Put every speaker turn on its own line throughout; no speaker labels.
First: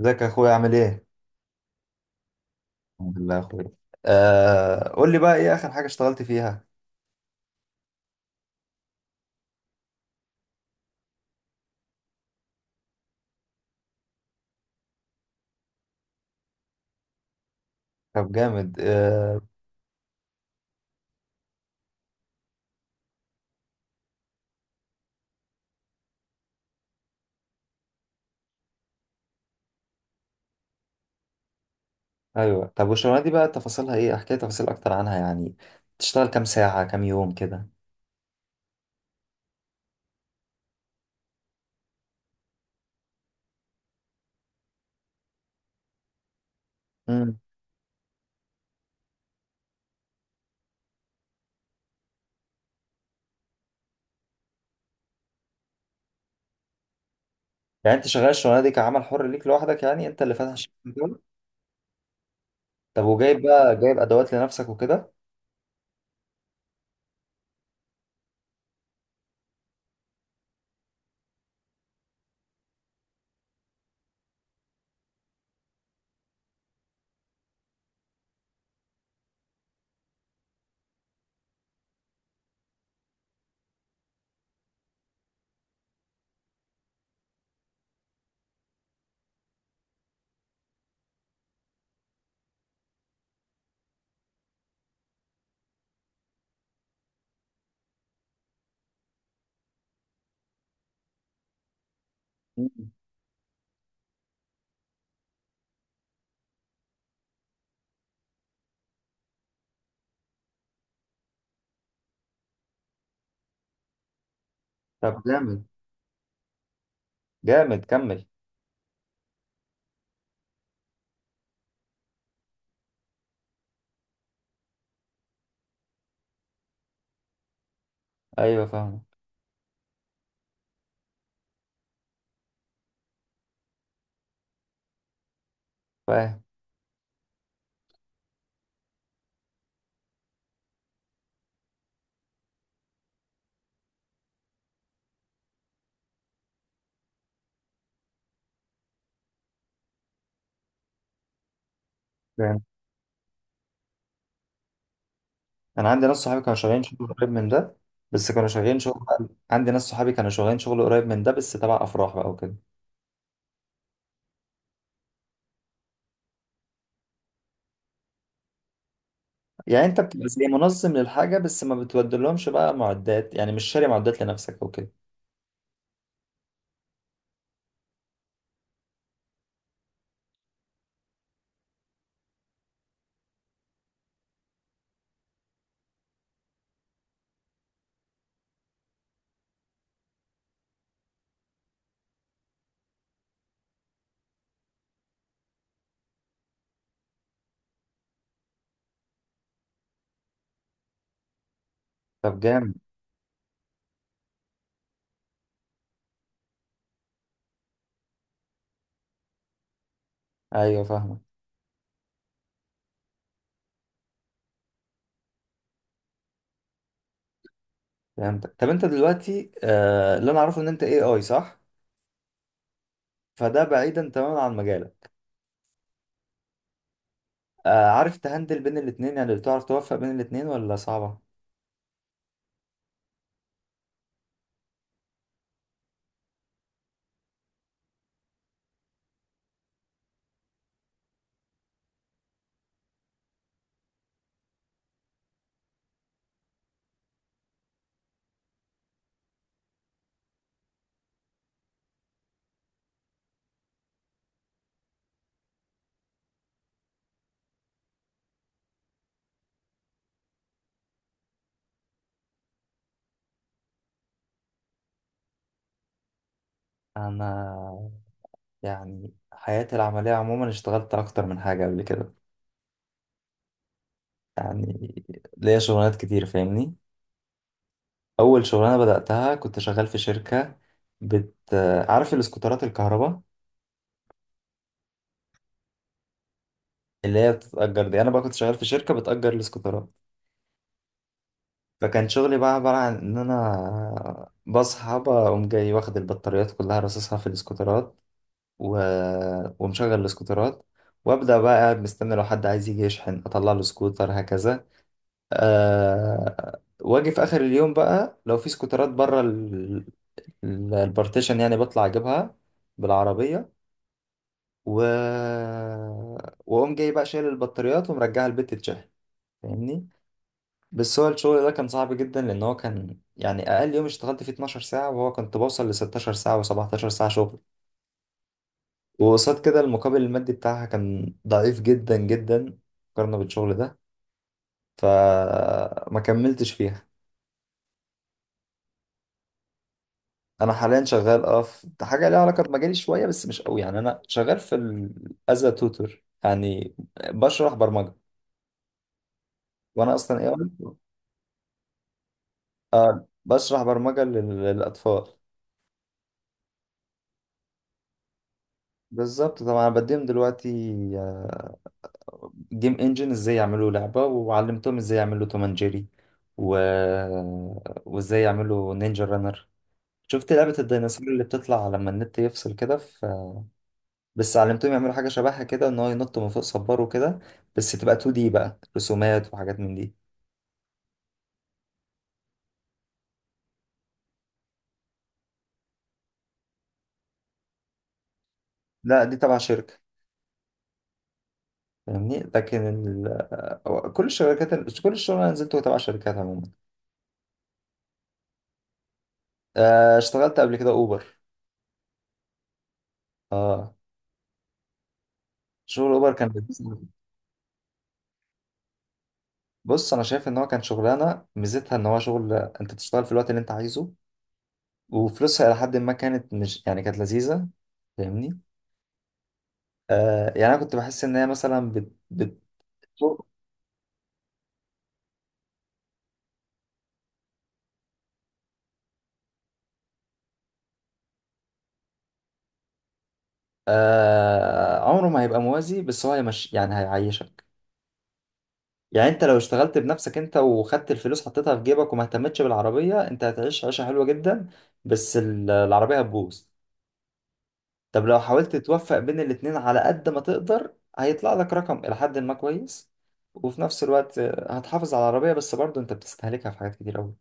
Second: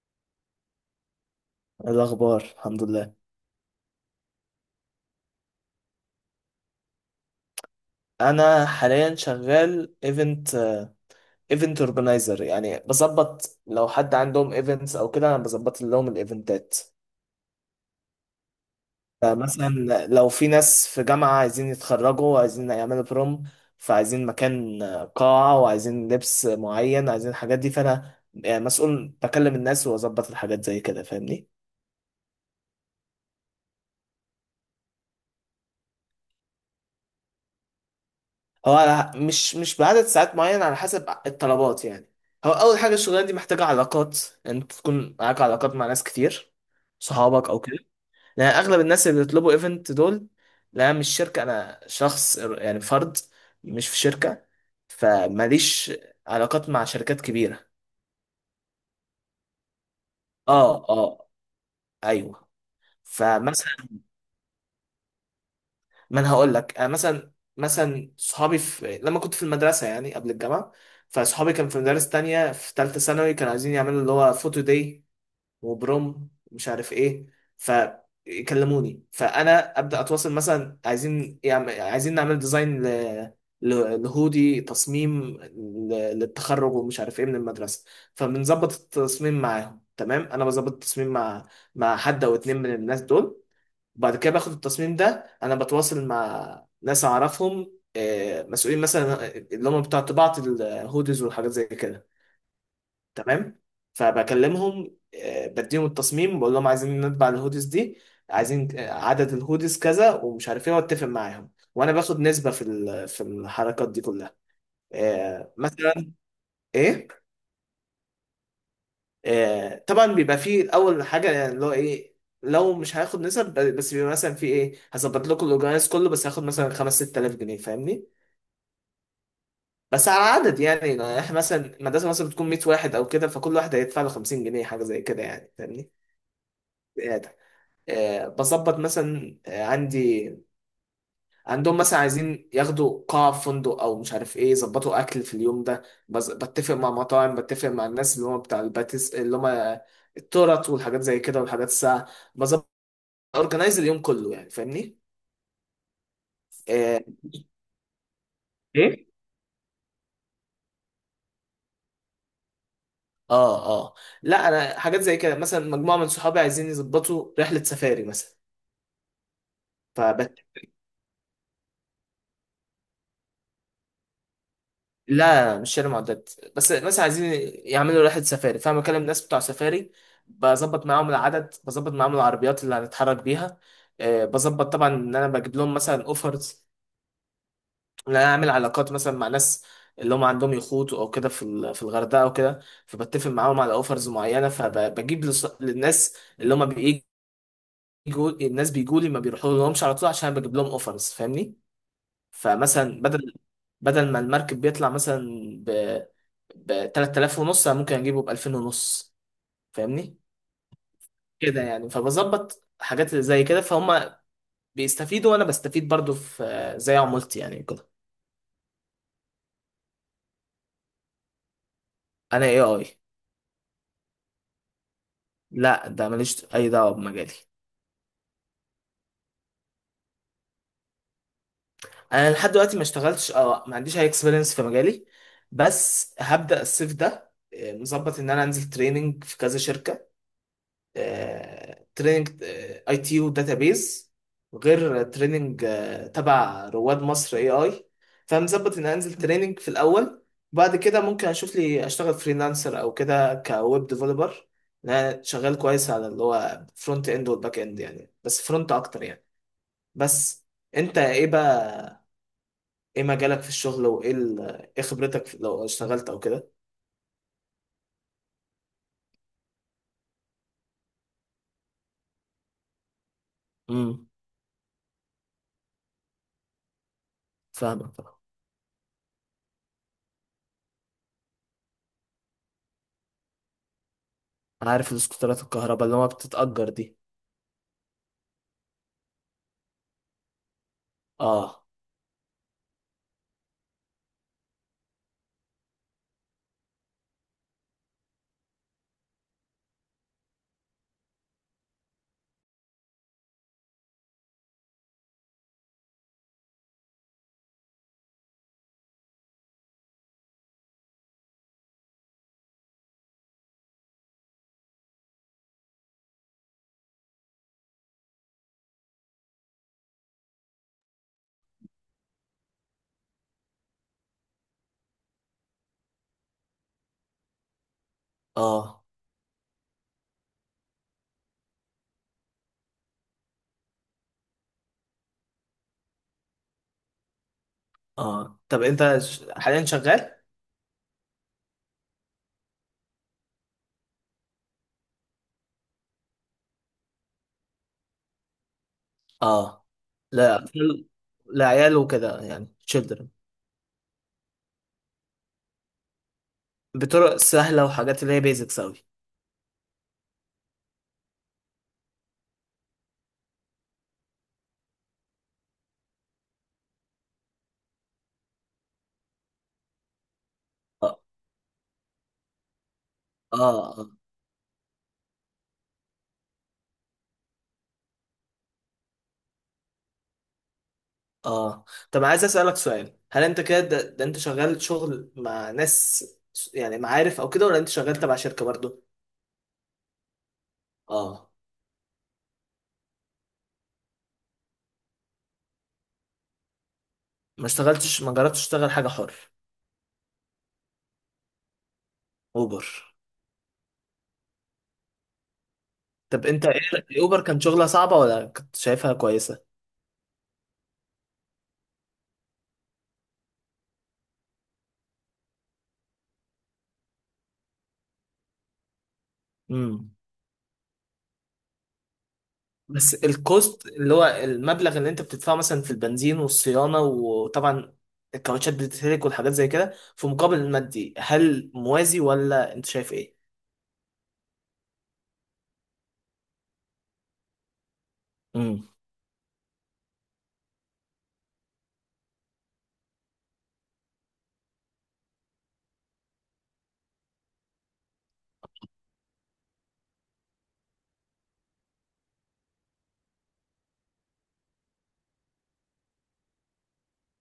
ازيك يا اخويا عامل ايه؟
إيه الأخبار. الحمد لله.
الحمد لله يا اخويا. آه، قول لي بقى ايه اخر حاجة اشتغلت فيها؟
أنا حاليا شغال ايفنت اورجنايزر، يعني بظبط لو حد عندهم ايفنتس أو كده أنا بظبط لهم الايفنتات.
طب جامد. آه،
فمثلا، لو في ناس في جامعة عايزين يتخرجوا وعايزين يعملوا بروم، فعايزين مكان، قاعة، وعايزين لبس معين، عايزين الحاجات دي، فأنا يعني مسؤول بكلم الناس وأظبط الحاجات زي كده. فاهمني؟
ايوه، طب والشغلانة دي بقى تفاصيلها ايه؟ احكي لي تفاصيل اكتر عنها يعني، بتشتغل كام ساعة كام يوم كده؟
هو مش بعدد ساعات معين، على حسب الطلبات يعني. هو اول حاجه الشغلانه دي محتاجه علاقات، يعني انت تكون معاك علاقات مع ناس كتير،
امم.
صحابك او كده، لان اغلب الناس اللي بيطلبوا ايفنت دول. لا، أنا مش شركه، انا شخص يعني فرد، مش في شركه، فماليش علاقات مع شركات كبيره.
يعني انت شغال الشغلانة دي كعمل حر ليك لوحدك، يعني انت اللي فاتح
اه،
الشغل.
اه، ايوه.
طب وجايب
فمثلا،
بقى، جايب ادوات لنفسك وكده؟
ما انا هقول لك، انا مثلا صحابي في لما كنت في المدرسه يعني قبل الجامعه، فصحابي كانوا في مدارس تانية، في ثالثه ثانوي، كانوا عايزين يعملوا اللي هو فوتو داي وبروم مش عارف ايه. فيكلموني، فانا ابدا اتواصل، مثلا عايزين، يعني عايزين نعمل ديزاين لهودي، تصميم للتخرج ومش عارف ايه من المدرسه. فبنظبط التصميم معاهم، تمام. انا بظبط التصميم مع حد او اتنين من الناس دول. وبعد كده باخد التصميم ده، انا بتواصل مع ناس اعرفهم مسؤولين مثلا، اللي هم بتوع طباعة الهودز والحاجات زي كده.
مم.
تمام، فبكلمهم، بديهم التصميم، بقول لهم عايزين نطبع الهودز دي، عايزين عدد الهودز كذا ومش عارف ايه، واتفق معاهم، وانا باخد نسبة في في الحركات دي كلها.
طب جامد.
مثلا. ايه؟
جامد، كمل.
طبعا بيبقى فيه اول حاجه يعني اللي هو ايه. لو مش هياخد نسب بس، بيبقى مثلا في ايه، هظبط لكم الاورجنايز كله بس هاخد مثلا 5 6000 جنيه. فاهمني؟
ايوه فاهم.
بس على عدد يعني، احنا مثلا المدرسه مثلا بتكون 100 واحد او كده، فكل واحد هيدفع له 50 جنيه، حاجه زي كده يعني. فاهمني؟
فاهم،
زياده. بظبط مثلا، عندهم مثلا عايزين ياخدوا قاعة في فندق أو مش عارف إيه، يظبطوا أكل في اليوم ده. بتفق مع مطاعم، بتفق مع الناس اللي هم بتاع الباتيس، اللي هم التورت والحاجات زي كده والحاجات الساقعة. اورجنايز اليوم كله يعني. فاهمني؟
انا عندي ناس صحابي كانوا شغالين
اه.
شغل قريب من ده بس كانوا شغالين شغل.
ايه.
عندي ناس صحابي كانوا شغالين شغل قريب من ده، بس تبع افراح بقى وكده.
اه. آه. لا، انا حاجات زي كده، مثلا مجموعه من صحابي عايزين يظبطوا رحله سفاري مثلا.
يعني انت بتبقى
فبت...
زي منظم للحاجه، بس ما بتودلهمش بقى معدات، يعني مش شاري معدات لنفسك او كده؟
لا، مش شاري معدات، بس مثلا عايزين يعملوا رحله سفاري، فانا بكلم ناس بتوع سفاري، بظبط معاهم العدد، بظبط معاهم العربيات اللي هنتحرك بيها. آه، بظبط طبعا ان انا بجيب لهم مثلا اوفرز، ان انا اعمل علاقات مثلا مع ناس اللي هم عندهم يخوت او كده في في الغردقه او كده. فبتفق معاهم على اوفرز معينه، فبجيب للناس اللي هم بيجوا، بيجوا الناس، بيجوا لي، ما بيروحوا لهمش على طول، عشان أنا بجيب لهم اوفرز. فاهمني؟
طب جامد.
فمثلا بدل ما المركب بيطلع مثلا ب ب 3000 ونص، أنا ممكن اجيبه ب 2000 ونص. فاهمني؟
ايوه فاهمك.
كده يعني، فبظبط حاجات اللي زي كده، فهم بيستفيدوا وانا بستفيد برضو، في زي عمولتي يعني كده.
فهمتك. طب انت دلوقتي، آه، اللي انا اعرفه ان انت اي اي، صح؟
انا اي اي.
فده بعيدا تماما عن مجالك.
لا، ده ماليش اي دعوه بمجالي.
آه، عارف تهندل بين الاتنين؟ يعني بتعرف توفق بين الاتنين ولا صعبه؟
انا لحد دلوقتي ما اشتغلتش، اه، ما عنديش اي اكسبيرينس في مجالي. بس هبدأ الصيف ده مظبط ان انا انزل تريننج في كذا شركة: تريننج اي تي يو داتابيز، غير تريننج تبع رواد مصر اي اي. فمظبط ان انزل تريننج في الاول، بعد كده ممكن اشوف لي اشتغل فريلانسر او كده، كويب ديفلوبر. انا شغال كويس على اللي هو فرونت اند والباك اند يعني، بس فرونت اكتر يعني. بس انت ايه بقى، ايه مجالك في الشغل، وايه ايه خبرتك لو اشتغلت او كده؟
انا، يعني حياتي العمليه عموما اشتغلت اكتر من حاجه قبل كده.
امم.
يعني ليا شغلانات كتير، فاهمني.
فاهمك.
اول شغلانه بداتها كنت شغال في شركه بت عارف الاسكوترات الكهرباء
عارف الاسكوترات الكهرباء اللي هو بتتأجر دي.
اللي هي بتتأجر دي؟ انا بقى كنت شغال في شركه بتأجر الاسكوترات.
اه.
فكان شغلي بقى عباره عن ان انا بصحى بقوم جاي واخد البطاريات كلها راصصها في الاسكوترات، و... ومشغل الاسكوترات، وابدا بقى قاعد مستني لو حد عايز يجي يشحن اطلع له سكوتر هكذا. واجي في اخر اليوم بقى لو في سكوترات بره البارتيشن، يعني بطلع اجيبها بالعربية، و واقوم جاي بقى شايل البطاريات ومرجعها البيت تتشحن، فاهمني. بس هو الشغل ده كان صعب جدا، لان هو كان يعني اقل يوم اشتغلت فيه 12 ساعة، وهو كنت بوصل ل 16 ساعة و17 ساعة شغل.
اه.
وقصاد كده المقابل المادي بتاعها كان ضعيف جدا جدا، مقارنة بالشغل ده، فما كملتش فيها.
اه، طب انت حاليا شغال؟
انا حاليا شغال، اه، في حاجه ليها علاقه بمجالي شويه بس مش قوي. يعني انا شغال في ال as a tutor، يعني بشرح برمجه،
اه.
وانا اصلا ايه،
لا. اه. لعيال وكده يعني، children.
اه، بشرح برمجه للاطفال
بطرق سهلة وحاجات اللي هي بيزكس أوي.
بالظبط. طبعا انا بديهم دلوقتي جيم انجن ازاي يعملوا لعبه، وعلمتهم ازاي يعملوا توم اند جيري، و... وازاي يعملوا نينجا رانر. شفت لعبه
اه.
الديناصور اللي بتطلع لما النت يفصل كده؟
اه. اه.
بس علمتهم يعملوا حاجة شبهها كده، ان هو ينط من فوق صبار وكده. بس تبقى 2 دي بقى رسومات وحاجات من دي.
اه، طب عايز أسألك سؤال: هل أنت كده ده أنت شغال شغل مع ناس، يعني معارف أو كده، ولا أنت شغال تبع شركة برضو؟
لا دي تبع شركة،
اه.
فاهمني. لكن كل الشركات، كل الشغل انا نزلته تبع شركات عموما.
ما اشتغلتش؟ ما جربتش تشتغل حاجة حر؟
آه، اشتغلت قبل كده اوبر.
أوبر.
اه، شغل اوبر
طب
كان
أنت
لذيذ أوي.
إيه أوبر، كان شغلها صعبة ولا كنت شايفها كويسة؟
بص، انا شايف ان هو كان شغلانة ميزتها ان هو شغل انت بتشتغل في الوقت اللي انت عايزه، وفلوسها الى حد ما كانت، مش يعني، كانت لذيذة، فاهمني.
امم.
آه يعني انا كنت بحس ان هي مثلا
بس
بت...
الكوست، اللي هو المبلغ اللي انت بتدفعه مثلا في البنزين والصيانة، وطبعا الكاوتشات بتتهلك والحاجات زي كده، في مقابل المادي، هل موازي ولا انت شايف ايه؟
آه عمره ما هيبقى موازي، بس هو هيمش يعني هيعيشك.
امم.
يعني انت لو اشتغلت بنفسك انت وخدت الفلوس حطيتها في جيبك وما اهتمتش بالعربية، انت هتعيش عيشة حلوة جدا، بس العربية هتبوظ. طب لو حاولت توفق بين الاتنين على قد ما تقدر، هيطلع لك رقم إلى حد ما كويس، وفي نفس الوقت آه، هتحافظ على العربية، بس برضه انت بتستهلكها في حاجات كتير أوي.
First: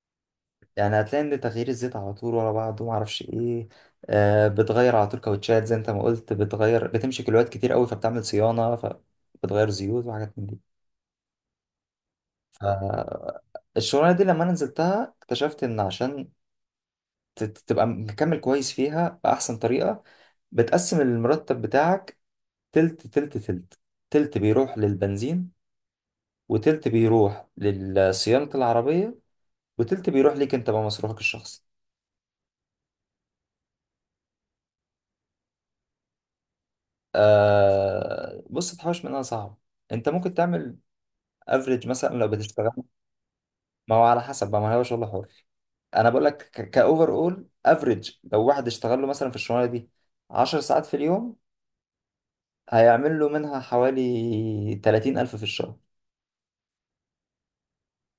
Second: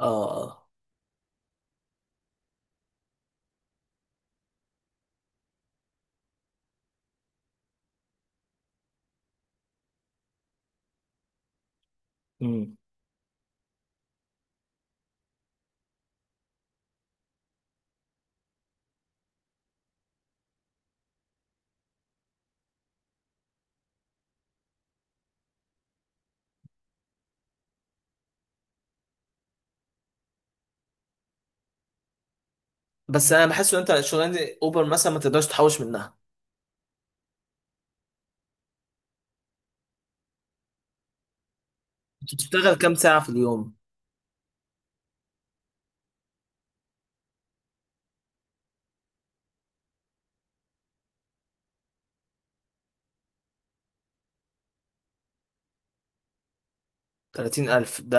اه. اه.
يعني هتلاقي ان تغيير الزيت على طول ورا بعض وما اعرفش ايه. آه بتغير على طول كاوتشات، زي انت ما قلت، بتغير بتمشي كيلوات كتير قوي، فبتعمل صيانه فبتغير زيوت وحاجات من دي.
امم،
فالشغلانه دي لما انا نزلتها اكتشفت ان عشان تبقى مكمل كويس فيها باحسن طريقه، بتقسم المرتب بتاعك تلت تلت تلت. تلت بيروح للبنزين، وتلت بيروح لصيانه العربيه، وتلت بيروح ليك انت بقى مصروفك الشخصي.
بس انا بحس ان انت الشغلانة دي اوبر مثلا ما تقدرش تحوش منها.
آه بص، تحوش منها صعب. انت ممكن تعمل افريج مثلا لو
انت
بتشتغل.
بتشتغل كام ساعة في اليوم؟
ما هو على حسب بقى، ما هو شغل حر. انا بقول لك كاوفر اول افريج، لو واحد اشتغل له مثلا في الشغلانه دي 10 ساعات في اليوم، هيعمل له منها حوالي 30 الف في الشهر.
30000 ده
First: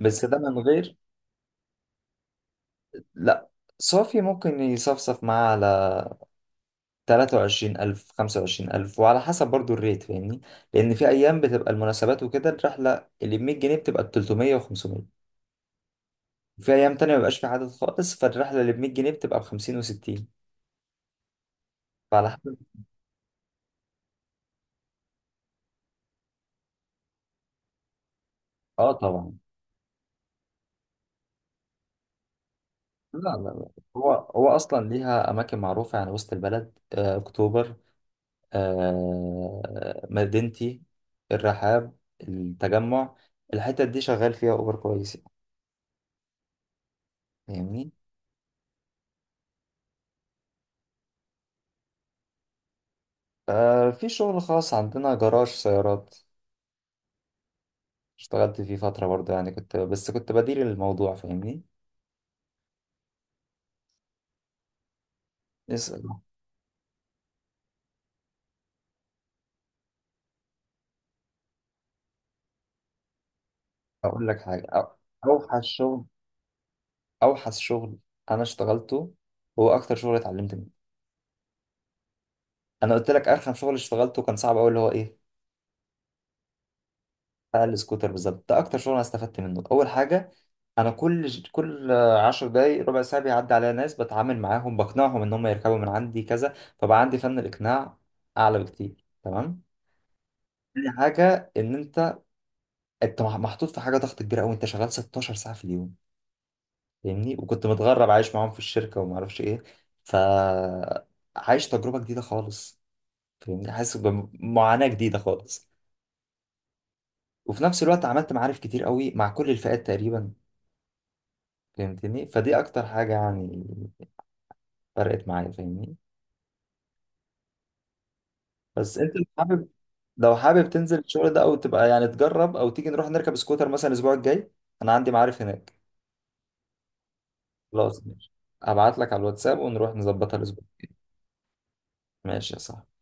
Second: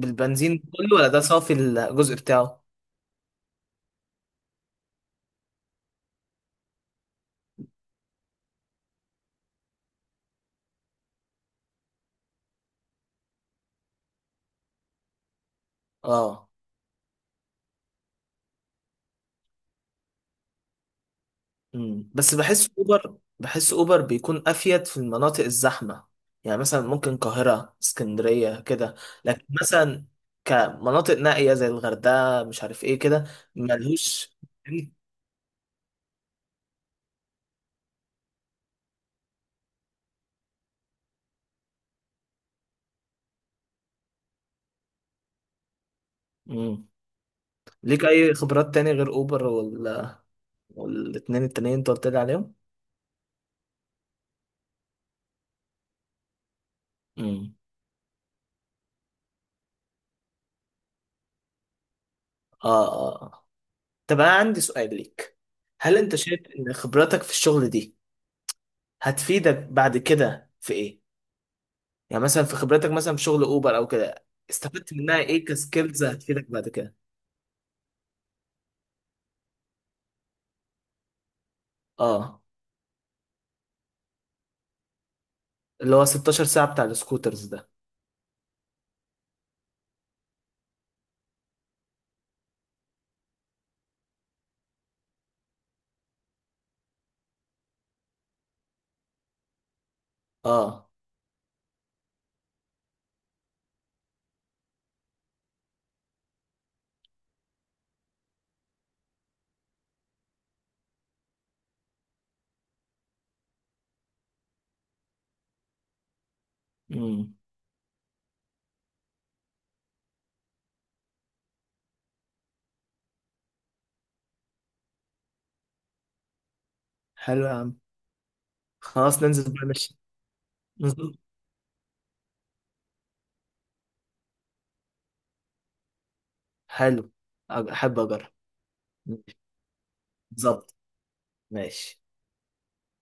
بس ده من غير،
كله، ولا ده صافي الجزء بتاعه؟
لا، صافي ممكن يصفصف معاه على 23 الف 25 الف، وعلى حسب برضو الريت، فاهمني. لان في ايام بتبقى المناسبات وكده الرحله اللي ب 100 جنيه بتبقى ب 300 و500.
اه.
في ايام تانية مبيبقاش في عدد خالص، فالرحلة اللي ب 100 جنيه بتبقى ب 50 و60،
مم.
فعلى
بس
حسب.
بحس اوبر بيكون افيد في المناطق الزحمه، يعني مثلا ممكن القاهره، اسكندريه
اه
كده.
طبعا.
لكن مثلا كمناطق نائيه زي الغردقه مش عارف ايه
لا،
كده،
لا، لا. هو
ملهوش.
هو اصلا ليها اماكن معروفة، يعني وسط البلد، آه، اكتوبر، آه، مدينتي، الرحاب، التجمع. الحتت دي شغال فيها اوبر كويس، يعني،
مم.
فاهمني.
ليك اي خبرات تاني غير اوبر، ولا والاتنين التانيين انت قلت لي عليهم؟
آه، في شغل خاص عندنا جراج سيارات.
مم.
اشتغلت فيه فترة برضه، يعني كنت، بس كنت بدير الموضوع، فاهمني.
اه. اه. آه. طب انا عندي سؤال ليك: هل انت
اسأل.
شايف ان خبراتك في الشغل دي هتفيدك بعد كده في ايه؟ يعني مثلا في خبرتك مثلا في شغل اوبر او كده،
اقول لك حاجة
استفدت منها ايه
اوحش شغل،
كسكيلز هتفيدك بعد كده؟
اوحش شغل انا اشتغلته، هو اكتر شغل اتعلمت منه.
اه،
انا قلت لك ارخم شغل اشتغلته كان صعب قوي، اللي هو ايه؟
اللي هو 16 ساعة بتاع السكوترز
بتاع
ده.
السكوتر بالظبط. ده اكتر شغل انا استفدت منه. اول حاجه، انا كل عشر دقايق ربع ساعه بيعدي عليا ناس، بتعامل معاهم بقنعهم ان هم يركبوا من عندي كذا، فبقى عندي فن الاقناع اعلى بكتير، تمام. تاني
اه.
حاجه ان انت محطوط في حاجه ضغط كبيره قوي، انت شغال 16 ساعه في اليوم، فاهمني، وكنت متغرب عايش معاهم في الشركه وما اعرفش ايه، ف عايش تجربة جديدة خالص، فاهمني، حاسس بمعاناة جديدة خالص.
امم.
وفي نفس الوقت عملت معارف كتير قوي مع كل الفئات تقريبا. فهمتني، فدي أكتر حاجة يعني فرقت معايا، فاهمني.
حلو يا عم.
بس أنت
خلاص،
لو
ننزل بقى،
حابب
ماشي.
لو حابب تنزل
ننزل.
الشغل ده أو تبقى يعني تجرب، أو تيجي نروح نركب سكوتر مثلا الأسبوع الجاي. أنا عندي معارف هناك.
حلو. احب
خلاص ماشي،
اجرب.
هبعت لك على الواتساب ونروح نظبطها الأسبوع.
بالظبط. ماشي.
ماشي يا صاحبي.